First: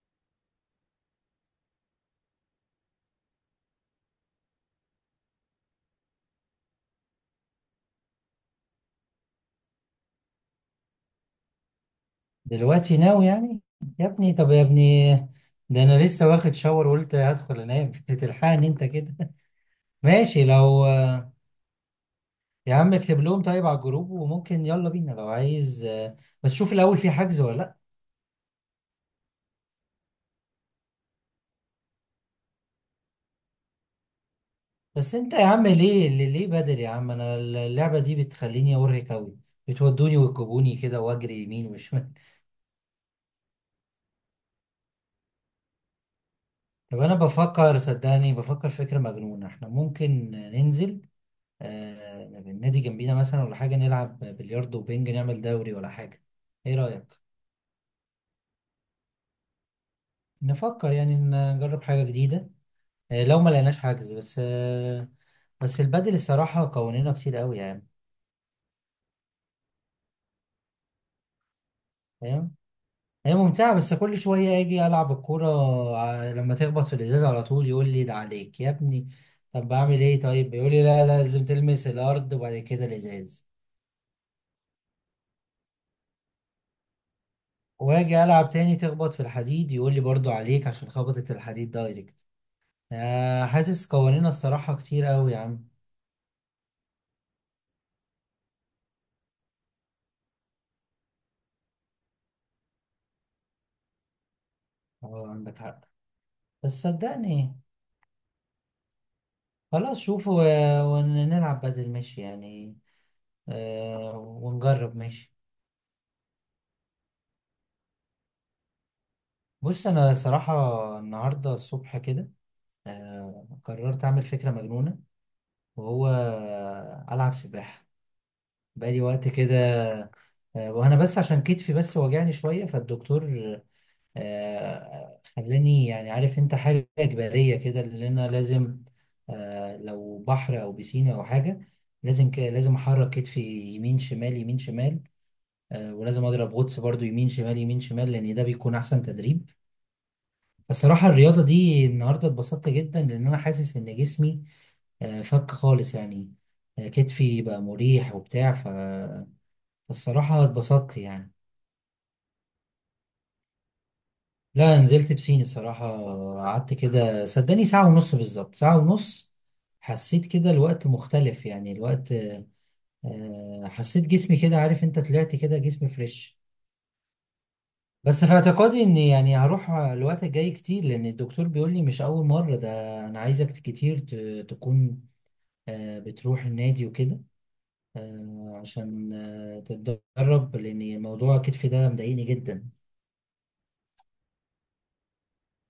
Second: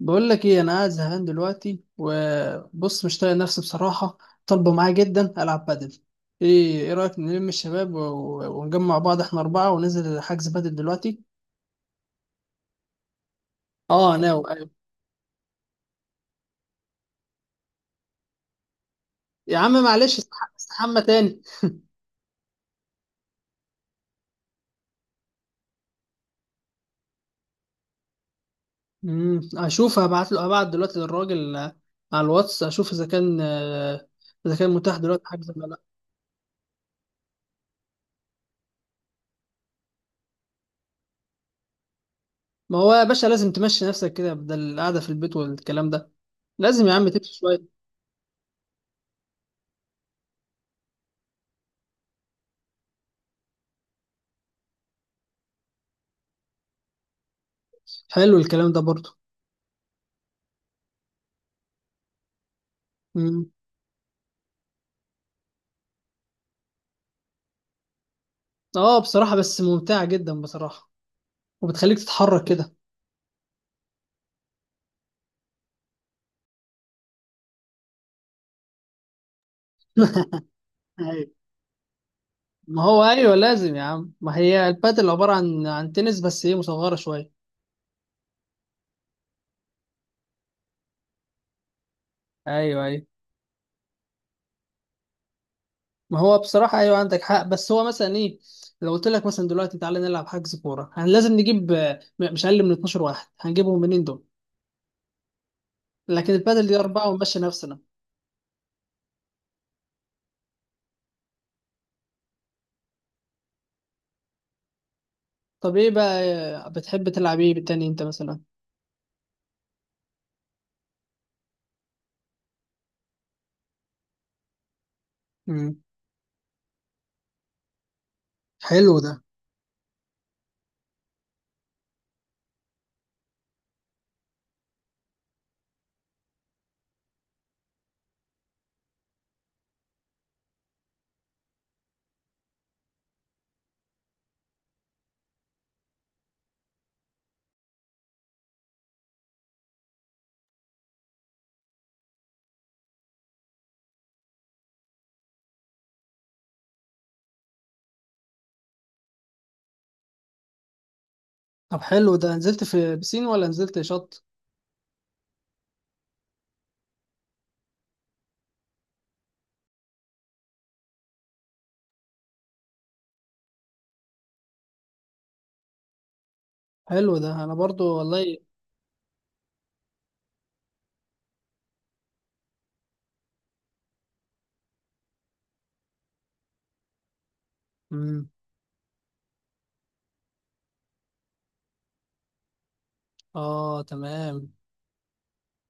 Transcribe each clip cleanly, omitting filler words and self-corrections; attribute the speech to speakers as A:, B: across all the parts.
A: بقول لك ايه، انا قاعد زهقان دلوقتي، وبص مش طايق نفسي بصراحه. طالبه معايا جدا العب بادل. ايه، ايه رايك نلم الشباب و- و- ونجمع بعض، احنا اربعه وننزل حجز بادل دلوقتي؟
B: دلوقتي ناوي يعني؟ يا
A: اه
B: ابني،
A: ناو،
B: طب يا
A: ايوه.
B: ابني. ده انا لسه واخد شاور وقلت هدخل انام بتلحقني انت كده؟
A: يا عم معلش،
B: ماشي لو.
A: استحمى تاني.
B: يا عم اكتب لهم طيب على الجروب وممكن يلا بينا لو عايز، بس شوف الاول في حجز ولا لا.
A: امم، اشوف، هبعت له دلوقتي للراجل، على الواتس اشوف اذا كان، اذا كان متاح
B: بس
A: دلوقتي
B: انت يا
A: حجز ولا
B: عم
A: لا.
B: ليه بدري يا عم؟ انا اللعبة دي بتخليني ارهق قوي، بتودوني وتجيبوني كده واجري يمين وشمال.
A: ما هو يا باشا لازم تمشي نفسك كده، بدل القعده في البيت والكلام ده. لازم يا
B: طب
A: عم
B: انا
A: تمشي شويه.
B: بفكر، صدقني بفكر فكرة مجنونة. احنا ممكن ننزل النادي جنبينا مثلا ولا حاجة، نلعب بلياردو وبنج، نعمل دوري ولا حاجة. ايه رأيك؟
A: حلو الكلام ده برضه.
B: نفكر يعني إن نجرب حاجة جديدة لو ما لقيناش حجز بس. بس البادل الصراحة قوانينها كتير قوي يعني.
A: اه بصراحة، بس ممتعة جدا بصراحة، وبتخليك تتحرك
B: فاهم.
A: كده.
B: هي ممتعة، بس كل شوية اجي العب الكورة، لما تخبط في الازاز على طول يقول لي ده عليك يا ابني. طب بعمل ايه طيب؟ يقول لي لا لا،
A: ايوه.
B: لازم تلمس الارض وبعد
A: ما
B: كده
A: هو ايوه،
B: الازاز.
A: لازم يا عم. ما هي البادل عبارة عن تنس، بس ايه مصغرة شوية.
B: واجي العب تاني تخبط في الحديد يقول لي برضو عليك عشان خبطت الحديد دايركت.
A: ايوه ايوه.
B: حاسس قوانين الصراحة كتير قوي يا عم.
A: ما هو بصراحة ايوه، عندك حق. بس هو مثلا ايه، لو قلت لك مثلا دلوقتي تعالى نلعب حجز كورة، هن لازم نجيب مش اقل من 12 واحد، هنجيبهم منين دول؟
B: اه عندك حق،
A: لكن البادل
B: بس
A: دي أربعة ونمشي
B: صدقني
A: نفسنا.
B: خلاص، شوف ونلعب بدل، ماشي يعني. ونجرب ماشي.
A: طب ايه بقى، بتحب تلعب ايه بالتاني انت مثلا؟
B: بص أنا صراحة النهاردة الصبح كده قررت أعمل فكرة مجنونة،
A: امم.
B: وهو ألعب سباحة.
A: حلو
B: بقالي
A: ده.
B: وقت كده. وأنا بس عشان كتفي بس واجعني شوية، فالدكتور خلاني يعني، عارف انت، حاجة إجبارية كده اللي أنا لازم لو بحر أو بسينة أو حاجة، لازم لازم أحرك كتفي يمين شمال يمين شمال. ولازم أضرب غطس برضو يمين شمال يمين شمال، لأن ده بيكون أحسن تدريب. فالصراحة الرياضة دي النهاردة اتبسطت جدا، لأن أنا حاسس إن جسمي فك خالص يعني. كتفي بقى مريح وبتاع فالصراحة اتبسطت يعني.
A: طب حلو ده، نزلت في بسين ولا نزلت شط؟
B: لا، نزلت بسين الصراحة. قعدت كده صدقني ساعة ونص، بالظبط ساعة ونص. حسيت كده الوقت مختلف، يعني الوقت حسيت جسمي كده، عارف انت، طلعت كده جسمي فريش.
A: حلو ده انا برضو
B: بس في
A: والله.
B: اعتقادي ان يعني هروح الوقت الجاي كتير، لان الدكتور بيقول لي مش اول مرة ده، انا عايزك كتير تكون بتروح النادي وكده
A: امم.
B: عشان تتدرب، لان موضوع كتفي ده مضايقني جدا.
A: اه تمام.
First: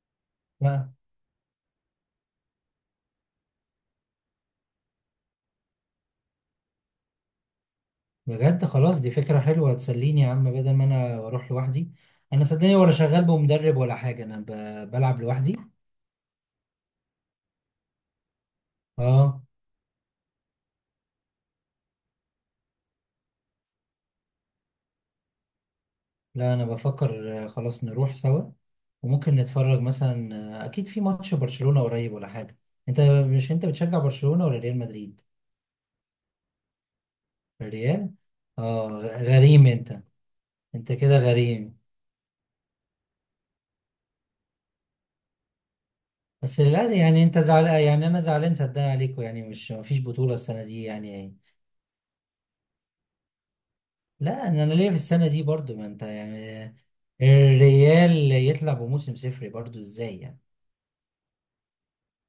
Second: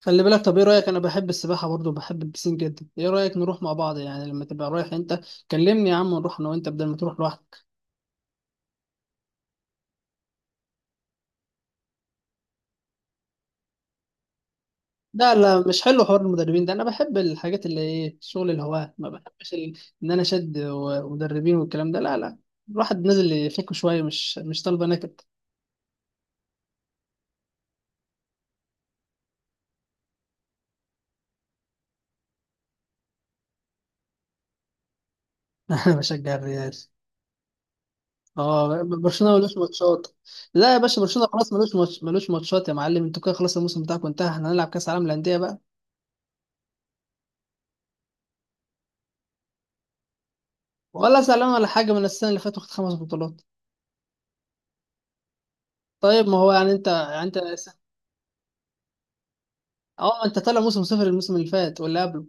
A: خلي بالك، طب ايه رايك، انا بحب السباحه برضو، بحب البسين جدا، ايه رايك نروح مع بعض يعني، لما تبقى رايح انت كلمني يا عم، ونروح انا وانت بدل ما تروح لوحدك.
B: بجد خلاص، دي فكرة حلوة، هتسليني يا عم بدل ما انا بروح لوحدي. انا صدقني ولا شغال بمدرب ولا حاجة، انا بلعب
A: لا
B: لوحدي.
A: لا، مش حلو حوار المدربين ده، انا بحب الحاجات اللي ايه، شغل الهواة، ما
B: اه.
A: بحبش ان انا شد ومدربين والكلام ده، لا لا. الواحد نازل يفك شويه، مش طالبه نكد.
B: لا، انا بفكر خلاص نروح سوا، وممكن نتفرج مثلا. اكيد في ماتش برشلونة قريب ولا حاجة. انت مش بتشجع برشلونة ولا ريال مدريد؟
A: انا بشجع الريال.
B: الريال.
A: اه،
B: اه
A: برشلونه ملوش
B: غريم انت.
A: ماتشات. لا يا
B: انت
A: باشا،
B: كده
A: برشلونه خلاص ملوش
B: غريم.
A: ماتش، ملوش ماتشات يا معلم، انتوا كده خلاص الموسم بتاعكم انتهى، احنا هنلعب كاس عالم للانديه بقى.
B: بس للأسف، يعني انت زعلان يعني انا زعلان، صدقني عليكم، يعني مش مفيش بطولة السنة دي
A: ولا
B: يعني.
A: زعلان ولا حاجه، من السنه اللي فاتت واخد خمس بطولات.
B: لا انا ليا في السنه دي برضو، ما انت
A: طيب ما هو
B: يعني.
A: يعني انت، يعني انت.
B: الريال يطلع بموسم صفري برضو
A: اه
B: ازاي
A: ما انت
B: يعني؟
A: طالع موسم صفر الموسم اللي فات واللي قبله.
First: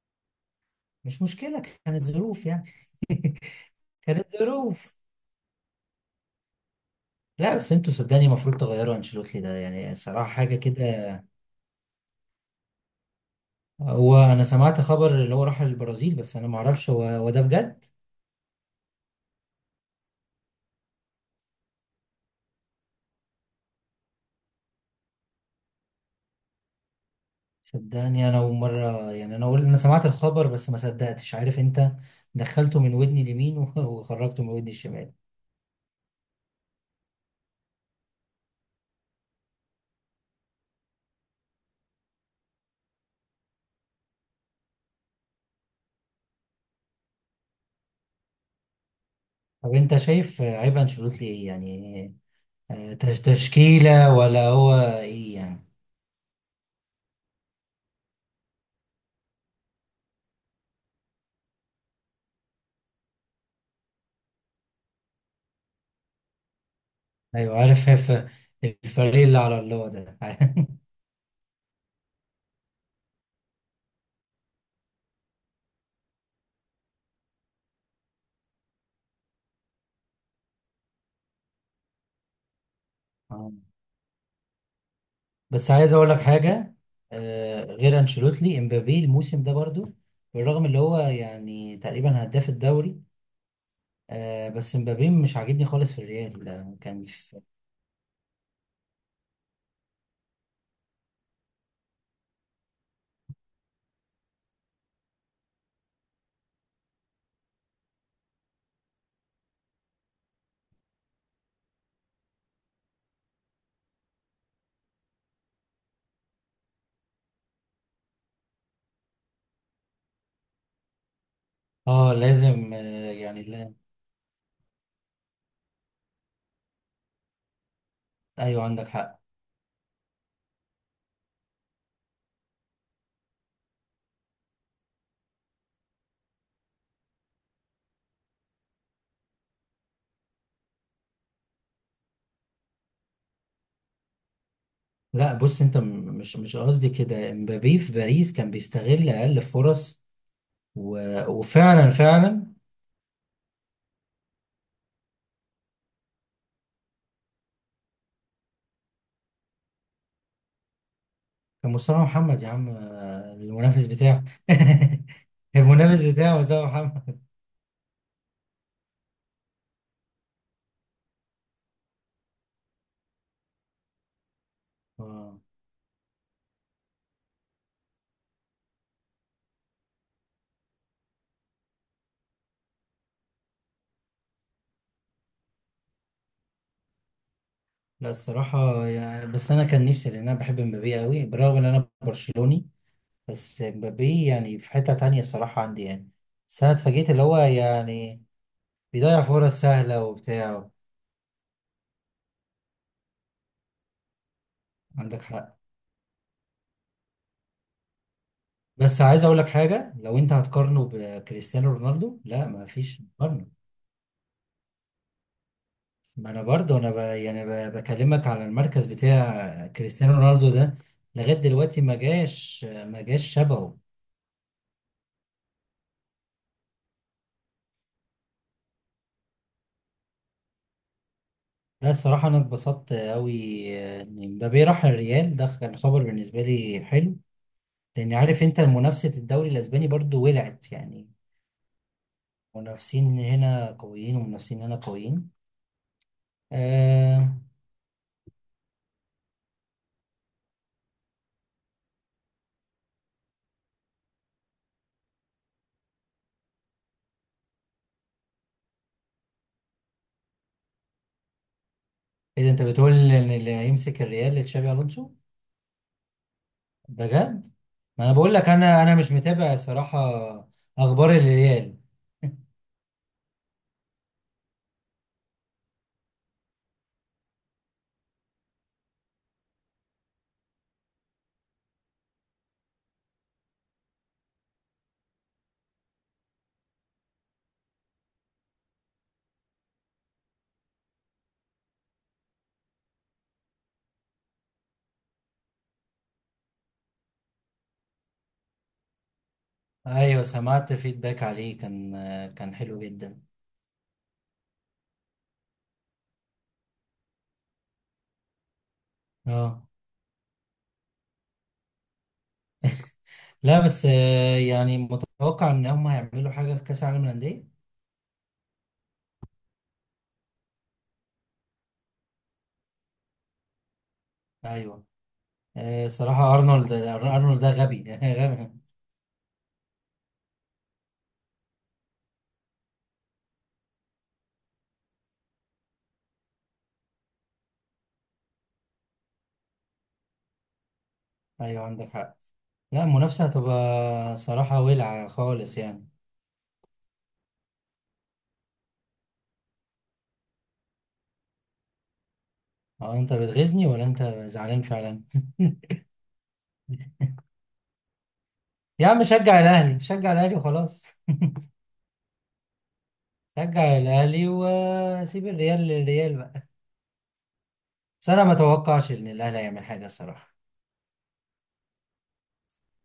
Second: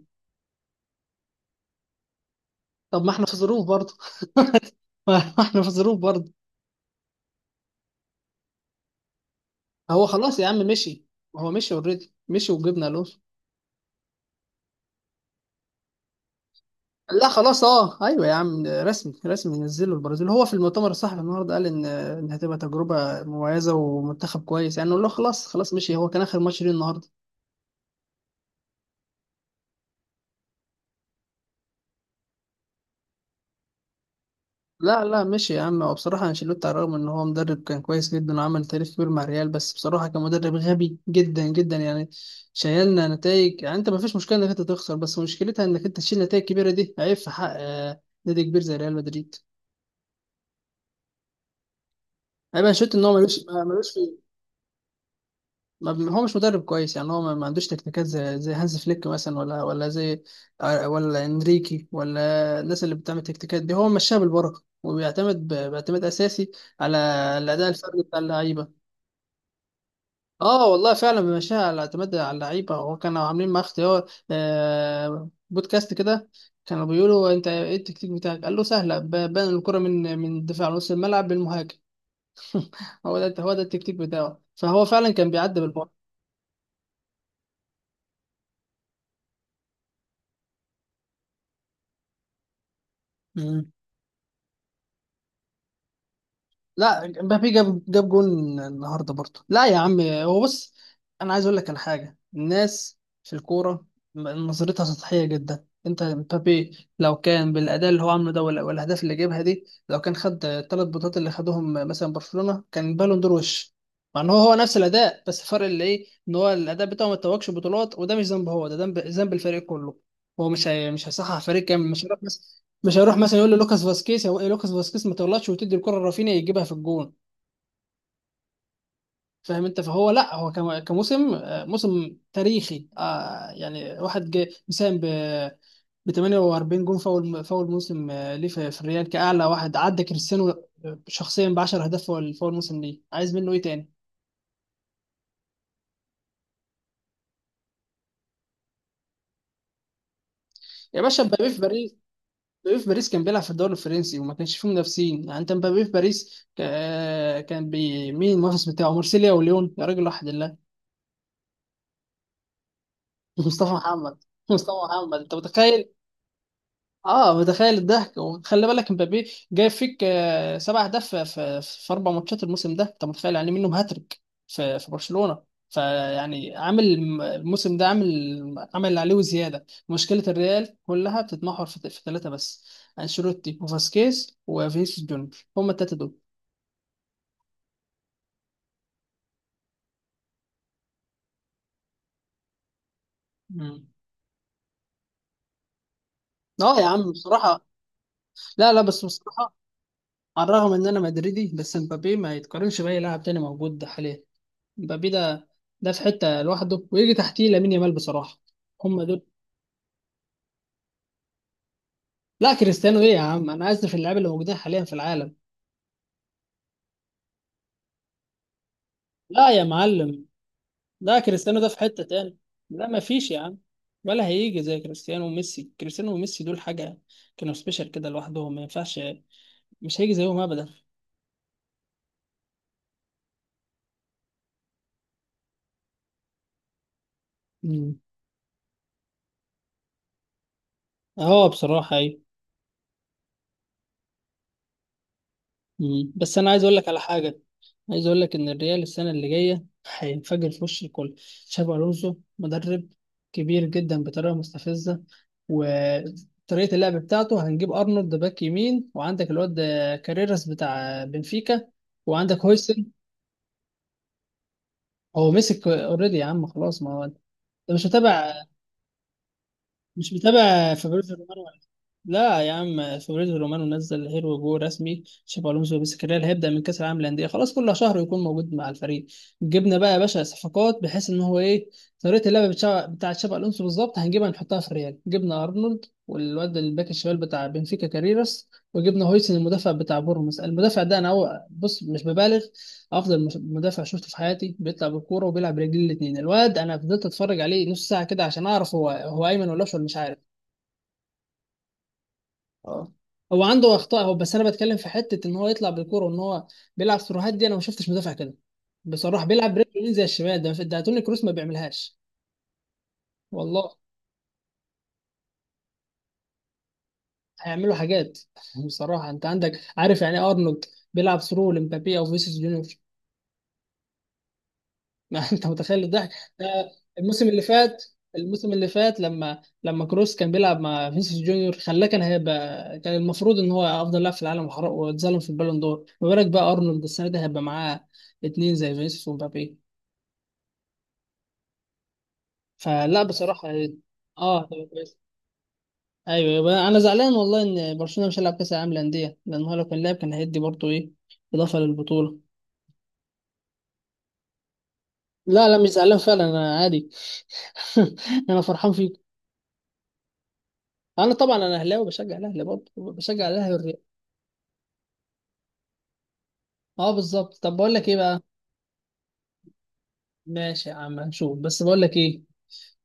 B: مش مشكله، كانت ظروف يعني.
A: طب ما احنا في ظروف برضه.
B: كانت ظروف.
A: ما احنا في ظروف برضه.
B: لا بس انتوا صدقني المفروض تغيروا انشيلوتي ده، يعني
A: هو
B: صراحه
A: خلاص يا
B: حاجه
A: عم مشي.
B: كده.
A: هو مشي اوريدي مشي، وجبنا الونسو.
B: هو انا سمعت خبر اللي هو راح البرازيل، بس انا ما اعرفش هو
A: لا
B: هو ده
A: خلاص،
B: بجد؟
A: اه ايوه يا عم، رسمي، رسمي نزله البرازيل، هو في المؤتمر الصحفي النهارده قال ان هتبقى تجربه مميزه ومنتخب كويس، يعني نقول له خلاص، خلاص مشي، هو كان اخر ماتش ليه النهارده.
B: صدقني انا اول مره يعني، انا اقول انا سمعت الخبر بس ما صدقتش، عارف انت. دخلته من ودني اليمين وخرجته من ودني
A: لا
B: الشمال.
A: لا ماشي يا عم، هو بصراحة أنشيلوتي، على الرغم إن هو مدرب كان كويس جدا وعمل تاريخ كبير مع ريال، بس بصراحة كان مدرب غبي جدا جدا يعني، شايلنا نتائج يعني. أنت ما فيش مشكلة إنك أنت تخسر، بس مشكلتها إنك أنت تشيل نتائج كبيرة، دي عيب في حق نادي كبير زي ريال مدريد.
B: طب انت شايف عيب انشيلوتي ايه يعني؟
A: عيب أنشيلوتي إن هو ملوش
B: تشكيلة
A: في،
B: ولا هو ايه يعني؟
A: ما بي- هو مش مدرب كويس يعني، هو ما عندوش تكتيكات زي هانز فليك مثلا، ولا ولا زي آه، ولا إنريكي، ولا الناس اللي بتعمل تكتيكات دي. هو مشاها بالبركة، وبيعتمد باعتماد أساسي على
B: ايوه
A: الأداء
B: عارف
A: الفردي بتاع اللعيبة.
B: الفريق اللي على الله ده.
A: اه والله فعلا مشاها، اعتمد على اللعيبه، وكانوا عاملين مع اختيار بودكاست كده، كانوا بيقولوا انت ايه التكتيك بتاعك، قال له سهله، بنقل الكره من الدفاع لنص الملعب للمهاجم، هو ده هو
B: آه.
A: ده التكتيك بتاعه، فهو فعلا كان بيعدي
B: بس عايز اقول لك حاجة. غير انشيلوتي، امبابي الموسم ده برضو بالرغم اللي هو يعني تقريبا هداف الدوري،
A: بالبعد.
B: بس امبابي مش عاجبني خالص في الريال، لا، كان
A: لا،
B: في.
A: مبابي جاب جون النهارده برضه، لا يا عم هو بص، انا عايز اقول لك على حاجه، الناس في الكوره نظرتها سطحيه جدا، انت مبابي لو كان بالاداء اللي هو عامله ده والاهداف اللي جابها دي، لو كان خد الثلاث بطولات اللي خدهم مثلا برشلونه كان بالون دور وش. مع ان هو نفس الاداء، بس الفرق اللي ايه ان هو الاداء بتاعه ما اتوجش بطولات، وده مش ذنبه، هو ده ذنب الفريق كله. هو مش هيصحح فريق كامل، مش
B: اه
A: هيروح بس،
B: لازم،
A: مش هيروح مثلا
B: يعني
A: يقول
B: لا.
A: للوكاس فاسكيز، هو إيه لوكاس فاسكيز، ما تغلطش وتدي الكره لرافينيا يجيبها في الجون.
B: ايوه عندك حق.
A: فاهم انت، فهو لا، هو كم- كموسم آه، موسم تاريخي، يعني واحد جه مساهم ب 48 جون، فاول فاول موسم ليه في الريال، كاعلى واحد عدى كريستيانو شخصيا، ب 10 اهداف فاول فاول موسم ليه، عايز منه ايه تاني؟
B: لا بص انت مش قصدي كده. امبابي في باريس كان بيستغل اقل فرص و...
A: يا باشا مبابي في
B: وفعلا
A: باريس،
B: فعلا
A: مبابي في باريس كان بيلعب في الدوري الفرنسي، وما كانش فيه منافسين يعني، انت مبابي في باريس مين المنافس بتاعه؟ مارسيليا وليون يا راجل، واحد.
B: كان مصطفى محمد يا عم
A: مصطفى
B: المنافس
A: محمد،
B: بتاعه.
A: مصطفى محمد انت متخيل؟
B: المنافس بتاعه مصطفى محمد.
A: اه متخيل الضحك، وخلي بالك مبابي جايب فيك سبع اهداف في اربع ماتشات الموسم ده، انت متخيل، يعني إيه منهم هاتريك في
B: آه.
A: برشلونه. فيعني عامل الموسم ده، عامل اللي عليه وزياده، مشكله الريال كلها بتتمحور في ثلاثه بس، انشيلوتي وفاسكيز وفينيسيوس جونيور، هم الثلاثه دول.
B: لا الصراحة يعني، بس أنا كان نفسي، لأن أنا بحب مبابي قوي بالرغم إن أنا برشلوني. بس
A: مم.
B: مبابي يعني في حتة تانية الصراحة عندي يعني. بس أنا
A: اه يا
B: اتفاجئت،
A: عم
B: اللي هو
A: بصراحه،
B: يعني
A: لا لا بس
B: بيضيع
A: بصراحه،
B: فرص سهلة
A: على
B: وبتاع.
A: الرغم ان انا مدريدي بس مبابي ما يتقارنش باي لاعب تاني موجود حاليا. مبابي
B: عندك
A: ده،
B: حق،
A: في حته لوحده، ويجي تحتيه لامين يامال بصراحه.
B: بس
A: هم
B: عايز
A: دول.
B: أقول لك حاجة، لو أنت هتقارنه بكريستيانو رونالدو، لا،
A: لا
B: ما
A: كريستيانو
B: فيش
A: ايه يا عم،
B: مقارنة.
A: انا اسف، اللعيبه اللي موجودين حاليا في العالم،
B: ما انا برضه انا يعني بكلمك على المركز
A: لا يا
B: بتاع كريستيانو
A: معلم،
B: رونالدو ده،
A: لا
B: لغايه
A: كريستيانو ده في
B: دلوقتي ما
A: حته تاني،
B: جاش
A: لا ما
B: ما جاش
A: فيش يا عم،
B: شبهه.
A: ولا هيجي زي كريستيانو وميسي، كريستيانو وميسي دول حاجه، كانوا سبيشال كده لوحدهم ما ينفعش، مش هيجي زيهم ابدا.
B: لا الصراحه انا اتبسطت قوي ان مبابي راح الريال، ده كان خبر بالنسبه لي حلو،
A: مم.
B: لان عارف انت منافسه الدوري الاسباني برضه ولعت يعني.
A: اه بصراحه ايوه.
B: منافسين هنا قويين ومنافسين هنا قويين.
A: مم. بس انا عايز اقول لك على
B: آه...
A: حاجه، عايز اقول لك ان الريال السنه اللي جايه هينفجر في وش الكل. تشابي الونسو مدرب كبير جدا بطريقه مستفزه، وطريقه اللعب بتاعته، هنجيب ارنولد باك يمين، وعندك الواد ده كاريراس بتاع بنفيكا، وعندك
B: اذا انت
A: هويسن.
B: بتقول ان اللي هيمسك الريال تشابي الونسو؟
A: هو مسك اوريدي يا عم خلاص، ما هو انت
B: بجد؟
A: مش
B: ما انا
A: متابع،
B: بقول لك انا مش متابع صراحه
A: مش متابع
B: اخبار
A: فابريزو رومانو.
B: الريال.
A: لا يا عم، فابريزو رومانو نزل هيرو جو رسمي تشابي الونسو، بس الريال هيبدا من كاس العالم للانديه خلاص، كل شهر يكون موجود مع الفريق. جبنا بقى يا باشا صفقات، بحيث ان هو ايه، طريقه اللعب بتاع تشابي الونسو بالظبط هنجيبها نحطها في الريال، جبنا ارنولد والواد الباك الشمال بتاع بنفيكا كاريراس، وجبنا هويسن المدافع بتاع بورموس. المدافع ده انا، هو بص، مش ببالغ، افضل مدافع شفته في حياتي، بيطلع بالكوره وبيلعب برجلين الاثنين، الواد انا فضلت اتفرج عليه نص ساعه كده عشان اعرف هو، هو ايمن ولا اشول مش عارف.
B: ايوه سمعت فيدباك عليه، كان حلو
A: اه،
B: جدا.
A: هو عنده اخطاء هو، بس انا بتكلم في حته ان هو يطلع بالكوره، وان هو بيلعب سيروهات دي، انا ما شفتش مدافع كده بصراحه، بيلعب
B: اه،
A: برجله اليمين زي الشمال، ده توني كروس ما بيعملهاش.
B: لا
A: والله
B: بس يعني متوقع ان هم هيعملوا حاجه في كاس العالم للانديه.
A: هيعملوا حاجات. بصراحه انت عندك، عارف يعني إيه ارنولد بيلعب ثرو لمبابي او فيسيس جونيور؟
B: ايوه.
A: ما انت متخيل الضحك.
B: صراحه
A: ده
B: ارنولد،
A: الموسم
B: ارنولد
A: اللي
B: ده غبي
A: فات،
B: غبي.
A: الموسم اللي فات لما كروس كان بيلعب مع فينيسيوس جونيور خلاه، كان هيبقى، كان المفروض ان هو افضل لاعب في العالم، واتظلم في البالون دور، ما بالك بقى ارنولد السنه دي هيبقى معاه اتنين زي فينيسيوس ومبابي،
B: ايوه عندك حق. لا
A: فلا
B: المنافسه
A: بصراحه.
B: هتبقى
A: اه
B: صراحه
A: هتبقى كويس.
B: ولعه خالص يعني.
A: ايوه، يبقى انا زعلان والله، ان برشلونه مش هيلعب كاس العالم للانديه، لان هو لو كان لعب كان هيدي برضه ايه، اضافه للبطوله.
B: هو انت بتغيظني ولا انت زعلان فعلا؟
A: لا لا مش زعلان فعلا، انا عادي. انا فرحان
B: يا
A: فيك.
B: عم شجع الاهلي، شجع الاهلي وخلاص.
A: انا طبعا انا اهلاوي، بشجع الاهلي برضه، بشجع الاهلي والريال.
B: شجع الاهلي وسيب الريال للريال بقى.
A: اه بالظبط، طب بقول لك ايه
B: بس
A: بقى،
B: انا ما اتوقعش ان الاهلي هيعمل حاجه الصراحه.
A: ماشي يا عم هنشوف، بس بقول لك ايه،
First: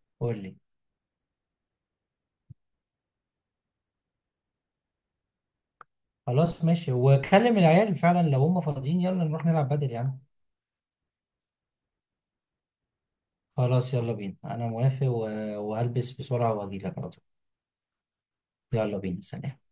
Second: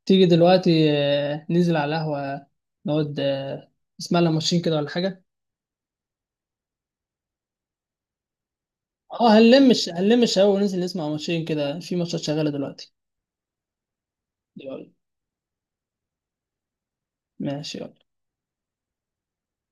A: تيجي
B: قول لي.
A: دلوقتي، ننزل على القهوة نقعد، نسمع لنا ماتشين كده ولا حاجة.
B: خلاص ماشي، وكلم العيال فعلا لو هم فاضيين، يلا
A: اه
B: نروح نلعب
A: هنلم
B: بدل يا عم.
A: هنلم الشباب وننزل نسمع ماتشين كده، في ماتشات شغالة دلوقتي.
B: خلاص يلا بينا، انا
A: يلا
B: موافق وهلبس بسرعة واجيلك على طول.
A: ماشي يلا.
B: يلا بينا، سلام.